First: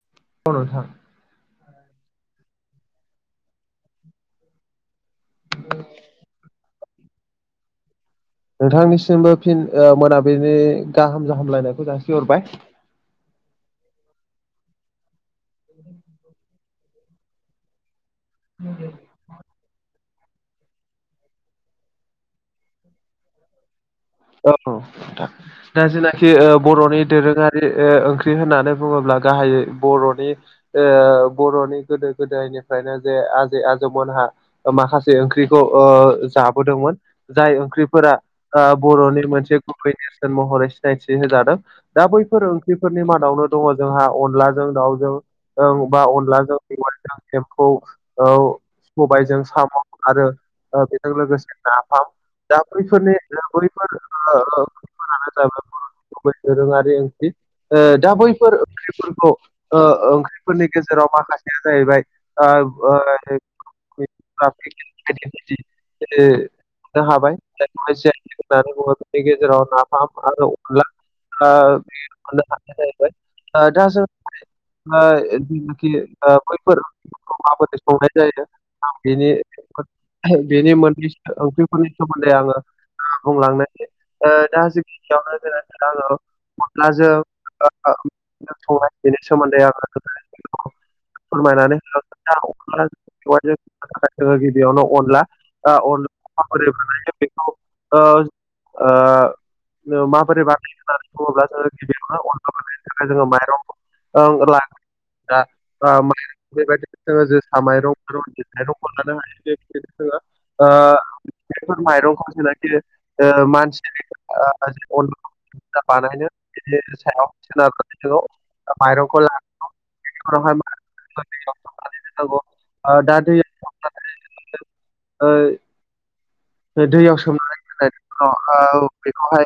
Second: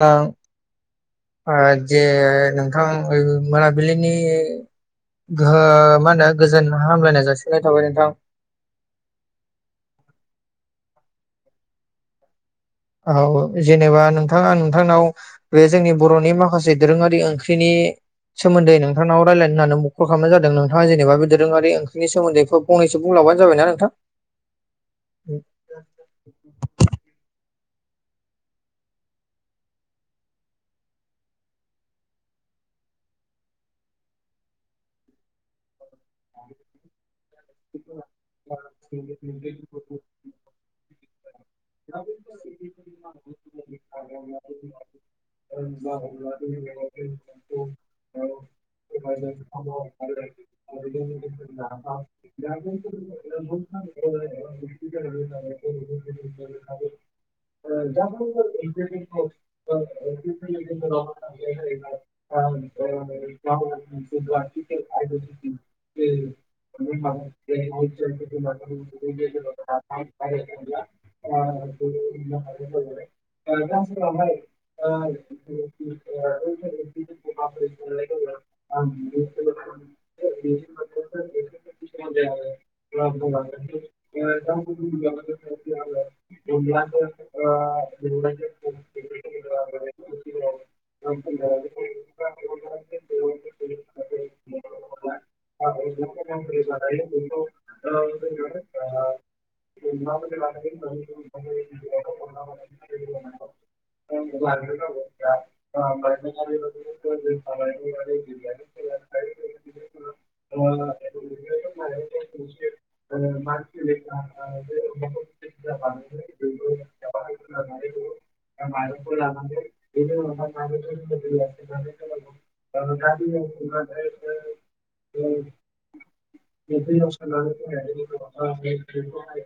आ औ नोथां जे नोंथां मोनाबिलिनि हो मा होनो गोजोन हामलायनाय जासिनाय थाबाय नोंथां नोंथांनिसिमबो फिन मोनाबिलिनि गाहाम हामलायनायखौ जासिहरबाय औ जेनेबा नोंथाङा नोंथांनाव बे जोंनि बर'नि माखासे दोरोङारि ओंख्रिनि सोमोन्दै नोंथांनाव राय्लाय होननानै कल खालामनाय जादों नोंथा जेबा दोरोङारि ओंख्रिनि सोमोन्दैखौ फंनैसो बुंबानो जाबायना नोंथां औ नोंथां दा जेनाखि बर'नि दोरोङारि ओंख्रि होननानै बुङोब्ला गाहायै बर'नि बर'नि गोदो गोदायनिफ्रायनो जे आजै आजौमोनहा माखासे ओंख्रिखौ जाबोदोंमोन जाय ओंख्रिफोरा बर'नि मोनसे गुबै महरै सिनायथि होजादों दा बैफोर ओंख्रिफोरनि मादावनो दङ जोंहा अनलाजों दाउजों औ ओ जेनेबा माबा अनलाजों मेवाइजों एम्फौ सबायजों साम' आरो बेजों लोगोसे नाफाम जा बैफोरनि बै गुबै [unintelligible] दोरोङारि दा बैफोर ओंख्रिफोरखौ ओ फोरनि गेजेराव माखासेया जाहैबाय [unintelligible] हाबाय खायसे बेफोरना गेजेराव नाफाम आरो अनला बे दा जों जानाखि बैफोर अमाफोरजों संनाय जायो आं बेनि बेनि मोननै ओंख्रिफोरनि सोमोन्दै आङो बुंलांनाय बुंलांनोसै दा जों गिबिवनो जोन आङो अनलाजों [unintelligible] बिनि सोमोन्दै [unintelligible] फोरमायनानै हो गिबियावनो अनला [unintelligible] अनला बेखौ [unintelligible] माबोरै बायो होननानै बुङोब्ला जोङो गिबियावनो अनला बानायनायनो थाखाय जोङो माइरंखौ ओं ला माने [unintelligible] बेबायदिनो जोङो जोसा माइरंथाइ रनजिथ माइरं हरलानो हायोनो जोङो आ बेफोर माइरंखौ जनाखि आ मानसि आ अनला [unintelligible] जा बानायो बा माइरंखौ [unintelligible] उनावहाय मा बिदिनो दैयाव सोमनानै उनाव हाय [unintelligible] जोंनो ओ दैयाव सोमनानै दोननायनि उनाव बेखौहाय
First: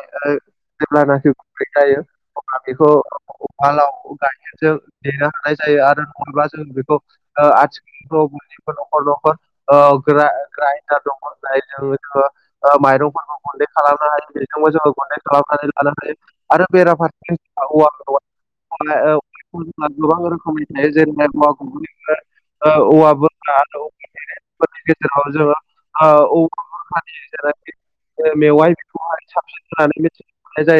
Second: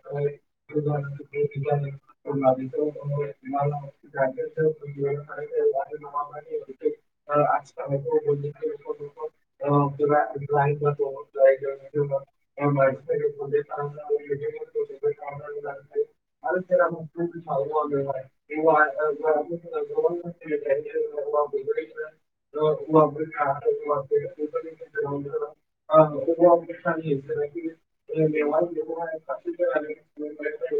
जेब्लानाखि गुरै जायो अब्ला बेखौ उवालाव गाय जों देनो हानाय जायो आरो नुयोबा जों बेखौ आथिखाल गैबो न'खर न'खर ओ ग्राइडार ग्राइडार दङ जोङो माइरंफोरखौ गुन्दै खालामनो हायो बेजोंबो जोङो गन्दै खालामनानै आरो आरो बेरा फारसेथिं औवा मेवाइ गोबां रोखोमै जायो जेरै हाय मोन आरो [unintelligible] [unintelligible] [unintelligible] औवा मेवाइफोरनि गेजेराव जोङो ओ, औवा बुरखानि जेनाखि ओ, मेवाइ बेखौहाय साबसिन होननानै मिथिनो मोननाय जायो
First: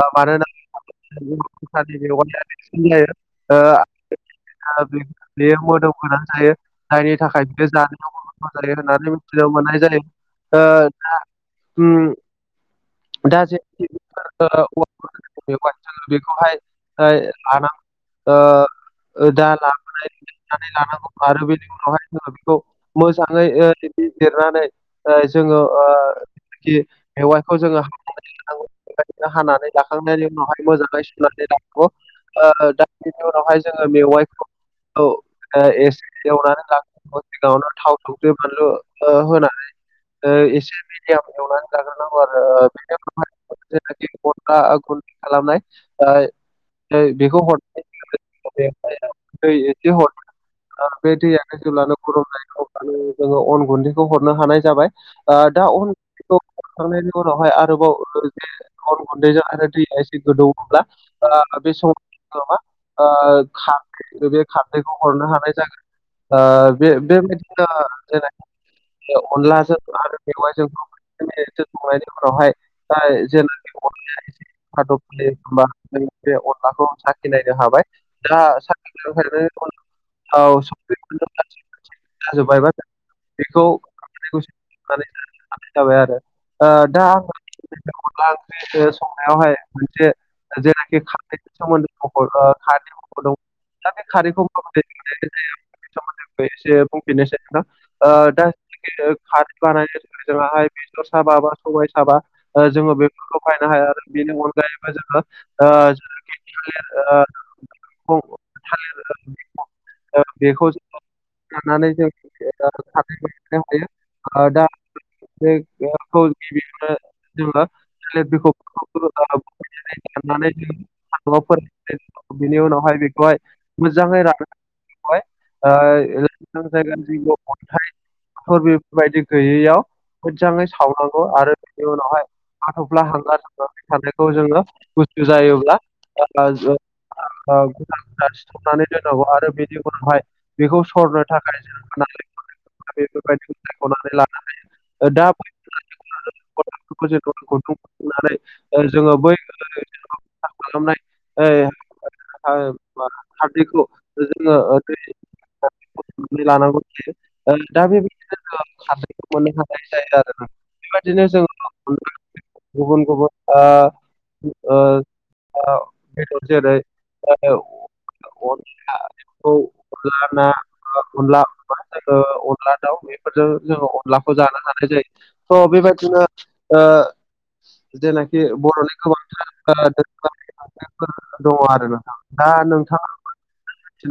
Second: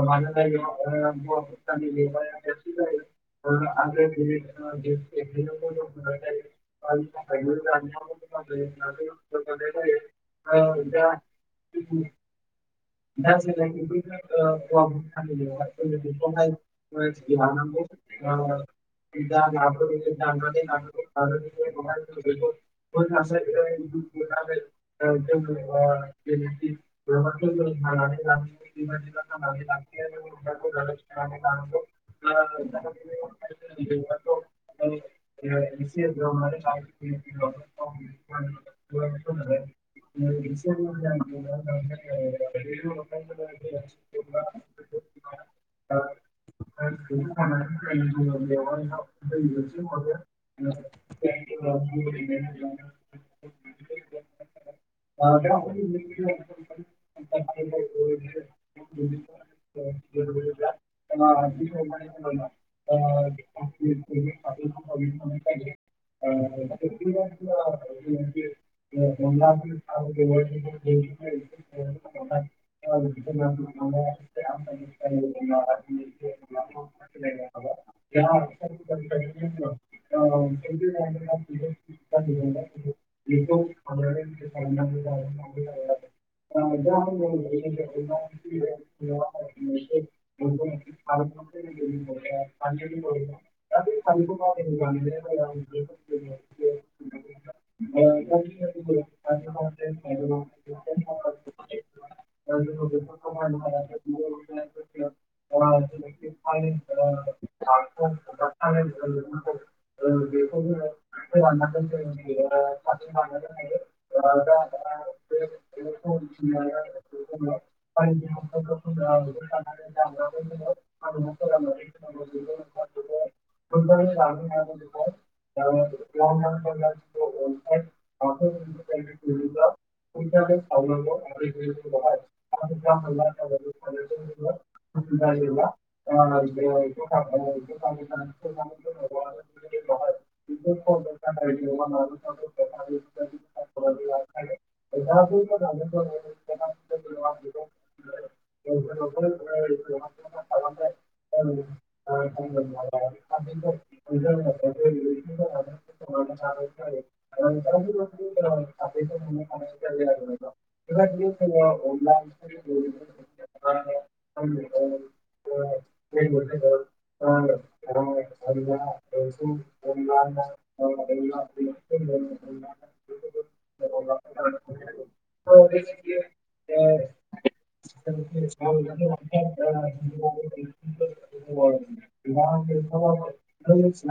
[unintelligible] मानो मानोना जायो औवा बर बुरखानि लिर मेवाइया देरसिन जायो आ ओ, [unintelligible] बेयो मोदोम गोनां जायो जायनि थाखाय बियो जानायावबो गोथाव जायो होननानै [unintelligible] मोननाय जायो दा उम दा जिनाखि औवा बुरखानि मेवाइ जोङो बेखौहाय लानांगौ ओ [unintelligible] ओ जा दा [unintelligible] आरो लाबोनाय नानै लानांगौ आरो बेनि बेनि उनावहाय जों जोङो बेखौ मोजाङै ओ जिरनानै जोङो खि ओ मेवाइखौ जोङो आ बेबायदिनो हानानै लाखांनायनि उनावहाय मोजाङै सुनानै लानांगौ ओ दानि उनावहाय जोङो मेवाइ औ एसे एवनानै लानांगौ सिगाङावनो थाव संख्रि बानलु होनानै एसे मिडयाम एवनानै लाग्रोनांगौ आरो ओ बेनि उनावहाय जानाखि अन गुनदै खालामनाय बेखौ हरनाय दै एसे हर [unintelligible] बे दैयानो जेब्लानो गरम जायो अब्लानो जोङो अन गुन्दैखौ हरनो हानाय जाबाय दा अन गुन्दैखौ हरखांनायनि उनावहाय आरोबाव ओ जि अन गुन्दैजों आरो दैया एसे गोदौब्ला ओ बे समाव जोङो मा ओ खारदै जोङो बे खारदैखौ हरनो हानाय जागोन ओ बे बेबायदिनो जानाखि अनलाजों आरो मेवाइजोंखौहाय [unintelligible] एसे खादब फैयो होमबा [unintelligible] जों बे अनलाखौ साखिनायनो हाबाय दा साखि बेला औ संख्रि फानलु गासैबो थिग जोबबायबा बेखौ [unintelligible] जाबाय आरो ओ दा आं अनला ओंख्रि संनायावहाय मोनसे [unintelligible] जेनाखि खारैनि सोमोन्दै दं दा बे खारैखौनाय जाया [unintelligible] सोमोन्दै एसे बुंफिननोसै नोंथां ओ दा [unintelligible] खारै बानायनो थाखाय जोंहाय बेदर साबा बा सबाय साबा जोङो बे फायनो हाया आरो बेनि अनगायैबो जोङो जखि [unintelligible] नंगौ नंगौ [unintelligible] बेखौ लानानै जों [unintelligible] जायो दा [unintelligible] [unintelligible] जेनेबा [unintelligible] बेखौ [unintelligible] [unintelligible] फोर बिनि उनावहाय बेखौहाय मोजाङै रानो ओ [unintelligible] फोर बेफोरबायदि गैयैयाव मोजाङै सावनांगौ आरो बेनि उनावहाय हाथफ्ला हांगार थांबाय थानायखौ जोङो गुसु जायोब्ला [unintelligible] गुदान गुदान सिथबनानै दोननांगौ आरो बेनि उनावहाय बेखौ सरनो थाखाय [unintelligible] बायदिखौ सायख'नानै लानो हायो। दा। [unintelligible] गथ'फोरखौ [unintelligible] ओ जोङो बै खालामनाय ओइ। जोङो ओ दै [unintelligible] फुदुंनानै लानांगौ जायो ओ दा बेबायदिनो जों [unintelligible] खारदैखौ मोननो हानाय जायो आरो बेबायदिनो जोङो [unintelligible] गुबुन गुबुन ओ ओ। ओ बेदर जेरै औ अनला ना अनला [unintelligible] अमा जोङो अनला दाउ बेफोरजों जोङो अनलाखौ जानो हानाय जायो। थ' बेबायदिनो ओ जेनाखि बर'नि गोबांथार [unintelligible] [unintelligible] फोर दङ आरो नोंथां दा नोंथाङा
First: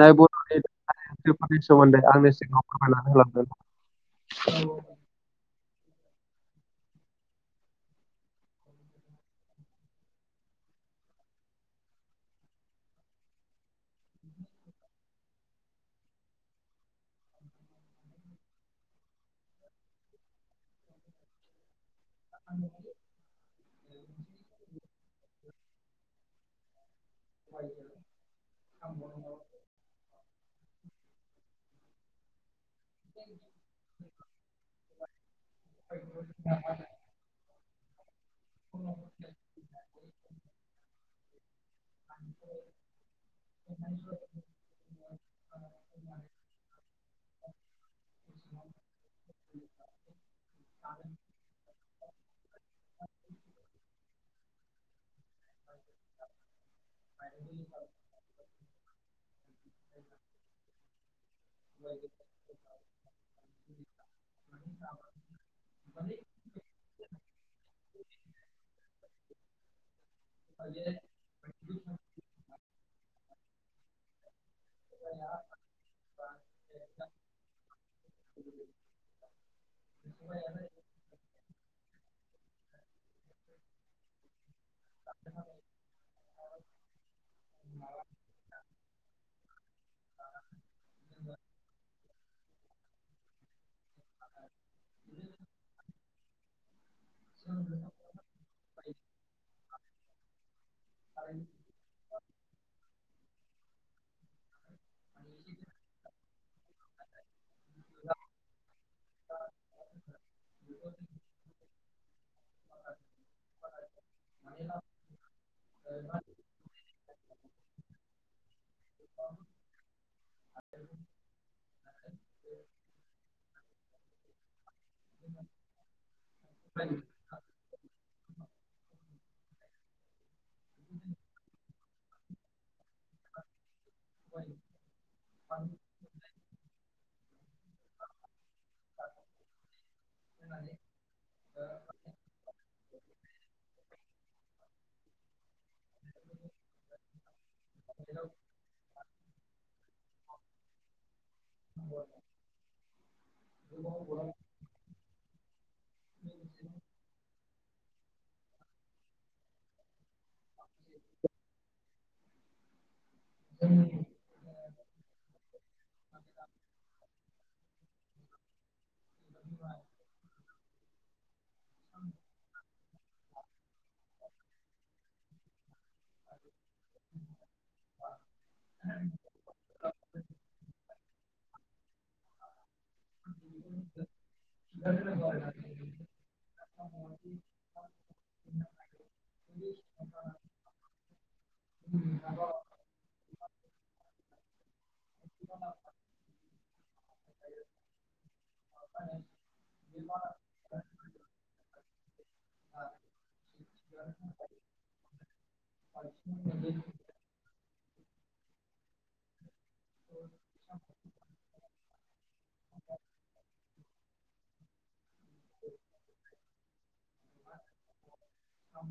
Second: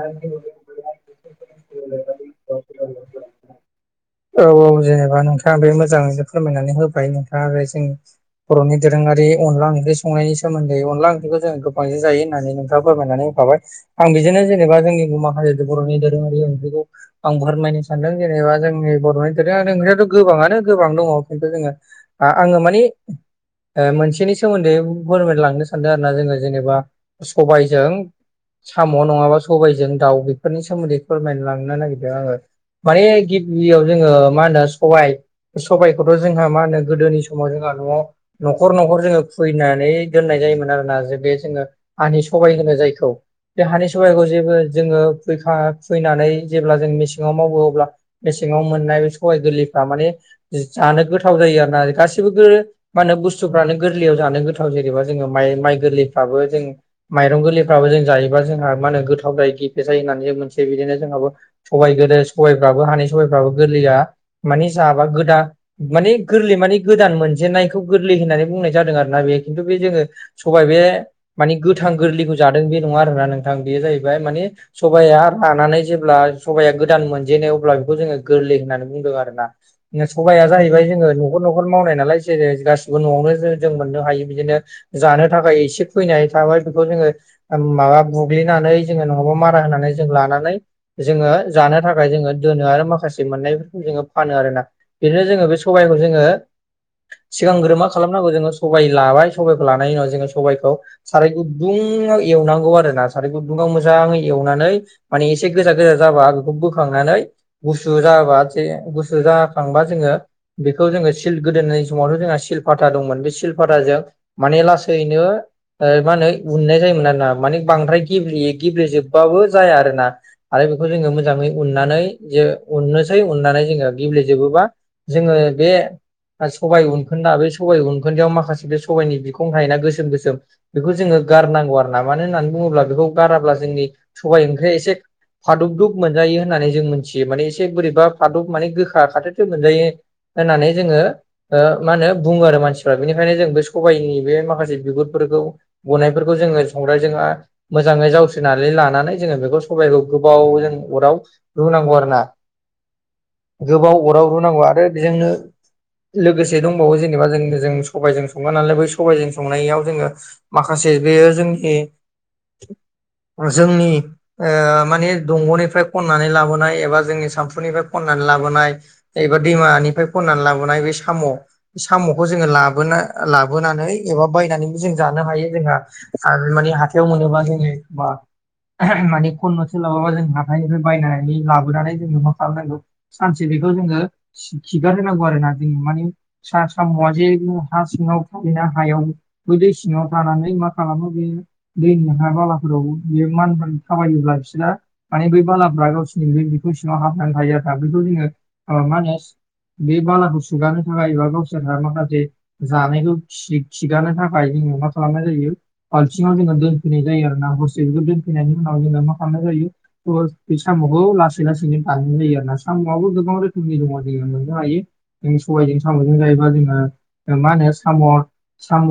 नाय बर'नि सोमोन्दै आंनि सिगाङाव फोरमायनानै होलांदों। औ। जेनेबा नोंथाङा बे मोजाङैनो फोरमायनानै होबाय नोंथाङा आरो जों बर'नि दोरोङारि अनला ओंख्रि संनायनि सोमोन्दै अनला ओंख्रिखौ जोङो गोबां जायो होननानै बुंङो। खो फोरमायनानै होखाबाय आं बिजोंनो जेनेबा जोंनि माखासे बर'नि दोरोङारि ओंख्रिखौ आं फोरमायनो सानदों जेनेबा जोंनि बर'नि दो जा नोंस्राथ' गोबाङानो गोबां दङ खिन्थु जोङो आ- आङो माने ओ मोनसेनि सोमोन्दै फोरमायलांनो सानदों आरो ना जोङो जेनेबा सबायजों साम' नङाबा सबायजों दाउ बेफोरनि सोमोन्दै फोरमायलांनो नागिरदों आङो माने गिबियाव जोङो मा होनो सबाय सबायखौथ' जोंहा मा होनो गोदोनि समाव जोंहा न'आव न'खर न'खर जोङो खुबैनानै दोननाय जायोमोन आरोना जों बे जोङो हानि सबाय होनो जायखौ, बे हानि सबाइखौ जेबो जोङो फैखा फैनानै जेब्ला जों मेसेङाव मावो अब्ला मेसेङाव मोननाय सबाय गोरलैफोरा माने जानो गोथाव जायो आरो ना गासैबो मा होनो बुस्थुफ्रानो गोरलैयाव जानो गोथाव जेनेबा जोङो माइ माइ गोरलैफ्राबो जों। माइरं गोरलैफ्राबो जों जायोबा जोंहा मा होनो गोथाव जायो गेफे जायो। होननानै मोनसे बिदिनो जोंहाबो सबाय गोदो सबायफ्राबो हानि सबाइफ्राबो गोरलैया माने जाबा गोदान माने गोरलै माने गोदान मोनजेननायखौ गोरलै होननानै बुंनाय जादों। आरोना बेयो खिन्थु बे जोङो सबाइ बे माने गोथां गोरलैखौ जादों बे नङा आरोना नोंथां बे जाहैबाय माने सबाया रानानै जेब्ला सबाया गोदान मोनजेनो अब्ला बेखौ जोङो गोरलै होननानै आरोना सबाया जाहैबाय जोङो न'खर न'खर मावनाय नालाय जेरै गासिबो न'आवनो जों मोननो हायो। बिदिनो जानो थाखाय इसे फैनाय थाबाय बेखौ जोङो। माबा बुग्लिनानै जोङो नङाबा मारा होनानै जों लानानै जोङो जानो थाख थाखाय जोङो दोनो आरो माखासे मोननायफोरखौ जोङो फानो आरोना बिदिनो जोङो बे सबायखौ जोङो सिगांग्रो मा खालामनांगौ जोङो सबाय लाबाय सबाइखौ लानायनि उनाव जोङो सबाइखौ साराय गुदुङाव एवनांगौ आरोना सारै गुदुङाव मोजाङै एवनानै माने एसे गोजा गोजा जाबा आ बेखौ बोखांनानै गुसु जाबा जे गुसु जाखांबा जोङो बेखौ जोङो सिल गोदोननि समावथ' जोंहा सिलपाता दंमोन बे सिलपाथाजों माने लासैनो मा होनो उननाय जायोमोन आरोना माने बांद्राय गिबे गिब्रेजोबाबो जाया आरोना आरो बेखौ जोङो मोजाङै उननानै जे अननोसै अननानै जोङो गेब्लेजोबोबा जोङो बे सबाय उनखौ बे सबाया उनखोन्दायाव माखासे बे सबाइनि बिखुं हायोना गोसोम गोसोम बेखौ जोङो गारनांगौ आरो ना मानो होननानै बुङोब्ला बेखौ गाराब्ला जोंनि सबाय ओंख्रिया एसे फादुबदुब मोनजायो होननानै जों मोनथियो माने एसे बोरै बा फादुब माने गोखा खाथौ खाथौ मोनजायो होननानै जोङो मा होनो बुङो आरो मानसि दा बिनिखायनो जों बे सबाइनि बे माखासे बिगुरफोरखौ गनायफोरखौ जोङो संनायजोंहा। मोजाङै जावस्रिनानै लानानै जोङो बेखौ सबाइखौ गोबाव जों अराव रुनांगौ आरोना गोबाव अराव रुनांगौ आरो बेजोंनो लोगोसे दंबावो जेबा जों जों सबाइजों संङा नालाय बै सबाइजों संनायाव जोङो माखासे बेयो जोंनि जोंनि मानि दंग'निफ्राय खन्नानै लाबोनाय एबा जोंनि सामफ्रा फ्राय खन्नानै लाबोनाय एबा दैमानिफ्राय खन्नानै लाबोनाय बे साम' साम'खौ जोङो लाबोना लाबोनानै एबा बायनानैबो जों जानो हायो जोंहा आरो माने हाथायाव मोनोबा जोङो मा माने खननो सोलाबाबा जों हाथाइनिफ्राय बायनानै लाबोनानै जोंङो मा खालामनांगौ सानसे बेखौ जोङो खिगार होनांगौ आरोना जों माने सा साम' जे हा सिङाव थायोना हायाव गोदै सिङाव थानानै मा खालामो बेयो दैनि हा बालाफोराव बेयो मानफोर थाबायोब्ला बिसोरो माने बै बालाफोरा गावसिनि बे बिगुर सिङाव हाबनानै थायो आरोा बेखौ जोङो मा होनो बे बालाखौ सुगारानो थाखाय एबा गावसोरहा माखासे जानायखौ खिगारनो थाखाय जोङो मा खालामनाय जायो बालथिङाव जोङो दोनफैनाय जायो आरो ना हरसे बेखौ दोनफैनायनि उनाव जोङो मा खालामनाय जायो बे साम'खौ लासै लासैनो जायो आरो ना साम'आबो गोबां रोखोमनि दङ जोङो मोननो हायो जों सबाइजों साम'जों जायोबा जोङो मा होनो साम' साम'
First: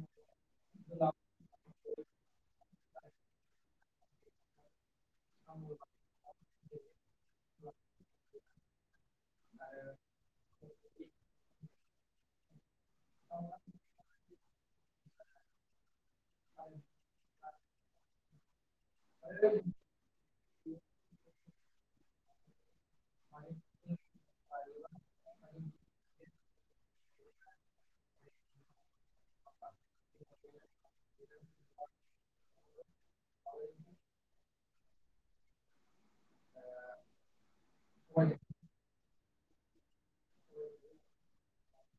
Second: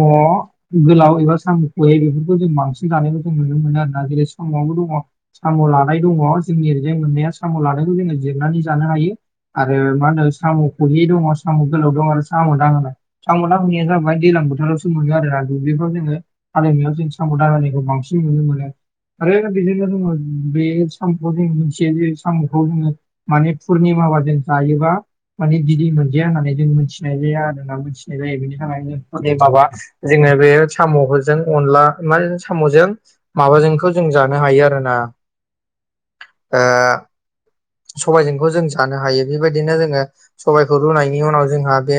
गोलाव एबा साम' खोये बेफोरखौ जों बांसिन जानायबो नुनो मोनो आरोना जेरै स'आवबो दङ साम' लादाय दङ जोंनि ओरैजाय मोननाया साम' लादायखौ जोङो जिरनानै जानो हायो आरो मा होनो साम' खुहे दङ साम' गोलाव दं आरो साम' दां होनाय थांबाया जाबाय दैज्लां बोथोरावसो मोनो आरोना दुब्लिफ्राव जोङो हालिएवनायाव जों साम लादायखौ बांसिन नुनो मोनो आरो बिदिनो दङ बे सामखौ जों मिथियो जे सामखौ जोङो माने पुर्निमा बाजों जायोबा माने बिदै मोनजाया होननानै जों मिथि मिथिनाय जाया आरो ना मिथिनाय जायो बेनि थाखायनो माबा जोङो बे साम'फोरजों अनला मा साम'जों माबाजोंखौ जों जानो हायो आरोना ओ सबायजोंखौ जों जानो हायो बेबायदिनो जोङो सबायखौ रुनायनि उनाव जोंहा बे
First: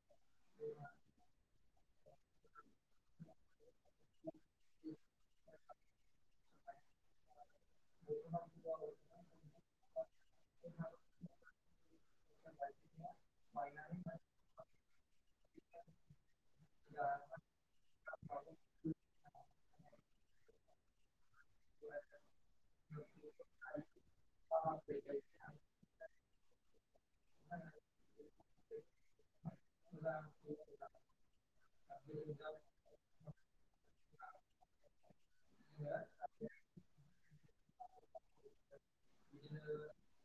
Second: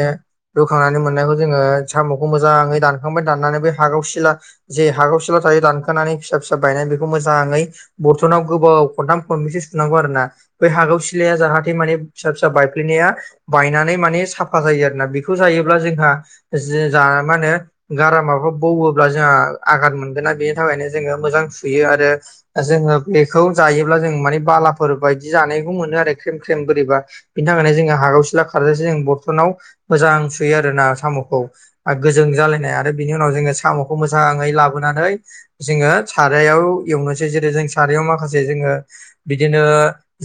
रुखांनानै मोननायखौ जोङो साम'खौ मोजाङै दानखांबाय दाननानै बे हागाव सिला जे हागाव सिला थायो दानखानानै फिसा फिसा बायनाय बेखौ मोजाङै बरथ'नाव गोबाव खनथाम खननैसो सुनांगौ आरो ना बै हागौ सिलाया जाहाथे माने फिसा फिसा बायफ्लेनाया बायनानै माने साफा जायो आरोना बेखौ जायोब्ला जोंहा जो मा होनो गारामाखौ बौब्ला जोंहा आघत मोनगोना बेनि थाखायनो जोङो मोजां सुयो आरो दा जों बेखौ जायोब्ला जों माने बालाफोर बायदि जानायखौ मोनो आरो ख्रेम ख्रेम बोरैबा बिनि थाखायनो जोङो हागाव सिला खारजासो जों बरथ'नाव मोजां सुयो आरोना साम'खौ गोजों जालायनाय आरो बिनि उनाव जोङो साम'खौ मोजाङै लाबोनानै जोङो सारायाव एवनोसै जेरै जों सारायाव माखा से जोङो बिदिनो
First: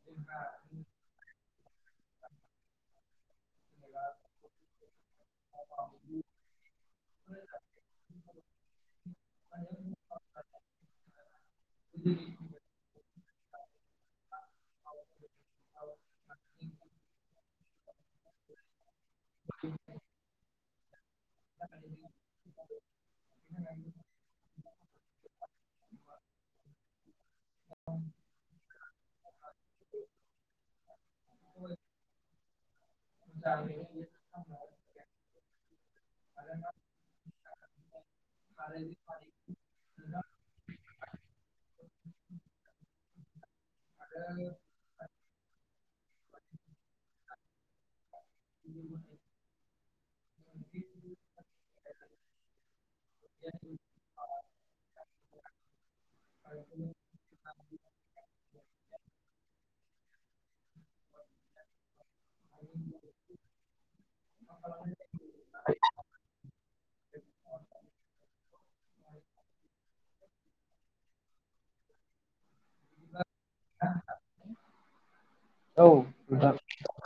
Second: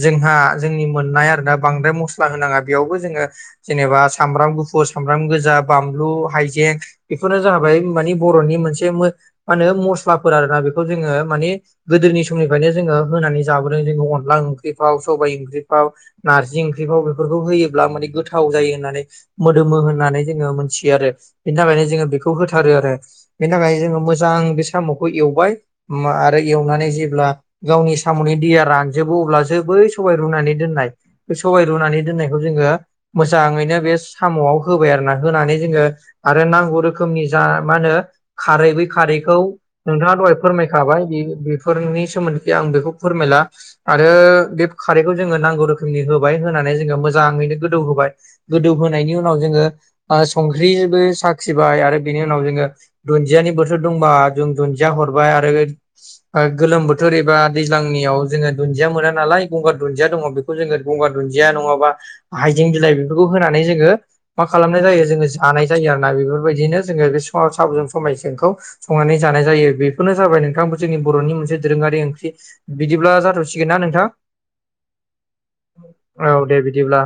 जोंहा जोंनि मोननाय आरोना बांद्राय मस्ला होनाङा बेयावबो जोङो जेनेबा सामब्राम गुफुर सामब्राम गोजा बानलु हाइजें बेफोरनो जाबाय मानि बर'नि मोनसे मो मा होनो मस्लाफोर आरोना बेखौ जोङो माने गोदोनि समनिफ्रायनो जोङो होनानै जाबोदों जों अनला ओं फाव सबाय ओंख्रिफाव नारजि ओंख्रिफाव बेफोरखौ होयोब्ला माने गोथाव जायो होननानै मोदोमो होननानै जोङो मोनथियो आरो बिनि थाखायनो जोङो बेखौ होथारो आरो बेनि थाखाय जोङो मोजां बे साम'खौ एवबाय आरो एवनानै जेब्ला गावनि साम'नि दैया रानजोबो अब्ला जो बै सबाय रुनानै दोननाय बे सबाय रुनानै दोननाय बेखौ जोङो मोजाङैनो बे साम'आव होबाय आरोना होनानै जोङो आरो नांगौ रोखोमनि जा मा होनो खारै बै खारैखौ नोंथाङा दहाय फोरमायखाबाय बि-बेफोरनि सोमोन्दै आं बेखौ फोरमायला आरो बे खारैखौ जोङो नांगौ रोखोमनि होबाय होनानै जोङो मोजाङै गोदौ होबाय गोदौहोनायनि उनाव जोङो ओ संख्रिबो साखिबाय आरो बिनि उनाव जोङो दुन्दियानि बोथोर दंबा जों दुन्दिया हरबाय आरो गोलोम बोथोर एबा दैज्लांनियाव जोङो दुन्दिया मोना नालाय गंगार दुन्दिया दङ बे खौ जोङो गंगार दुन्दिया नङाबा हाइजें बिलाइ बेफोरखौ होनानै जोङो मा खालामनाय जायो जोङो जानाय जायो आरो ना बेफोरबायदिनो जोङो बे सिङाव साबजों सबायजोंखौ संनानै जानाय जायो बेफोरनो जाबाय नोंथांबो जोंनि बर'नि मोनसे दोरोङारि ओंख्रि बिदिब्ला जाथ'सिगोन ना नोंथां? औ औ नोंथां दे बिदिब्ला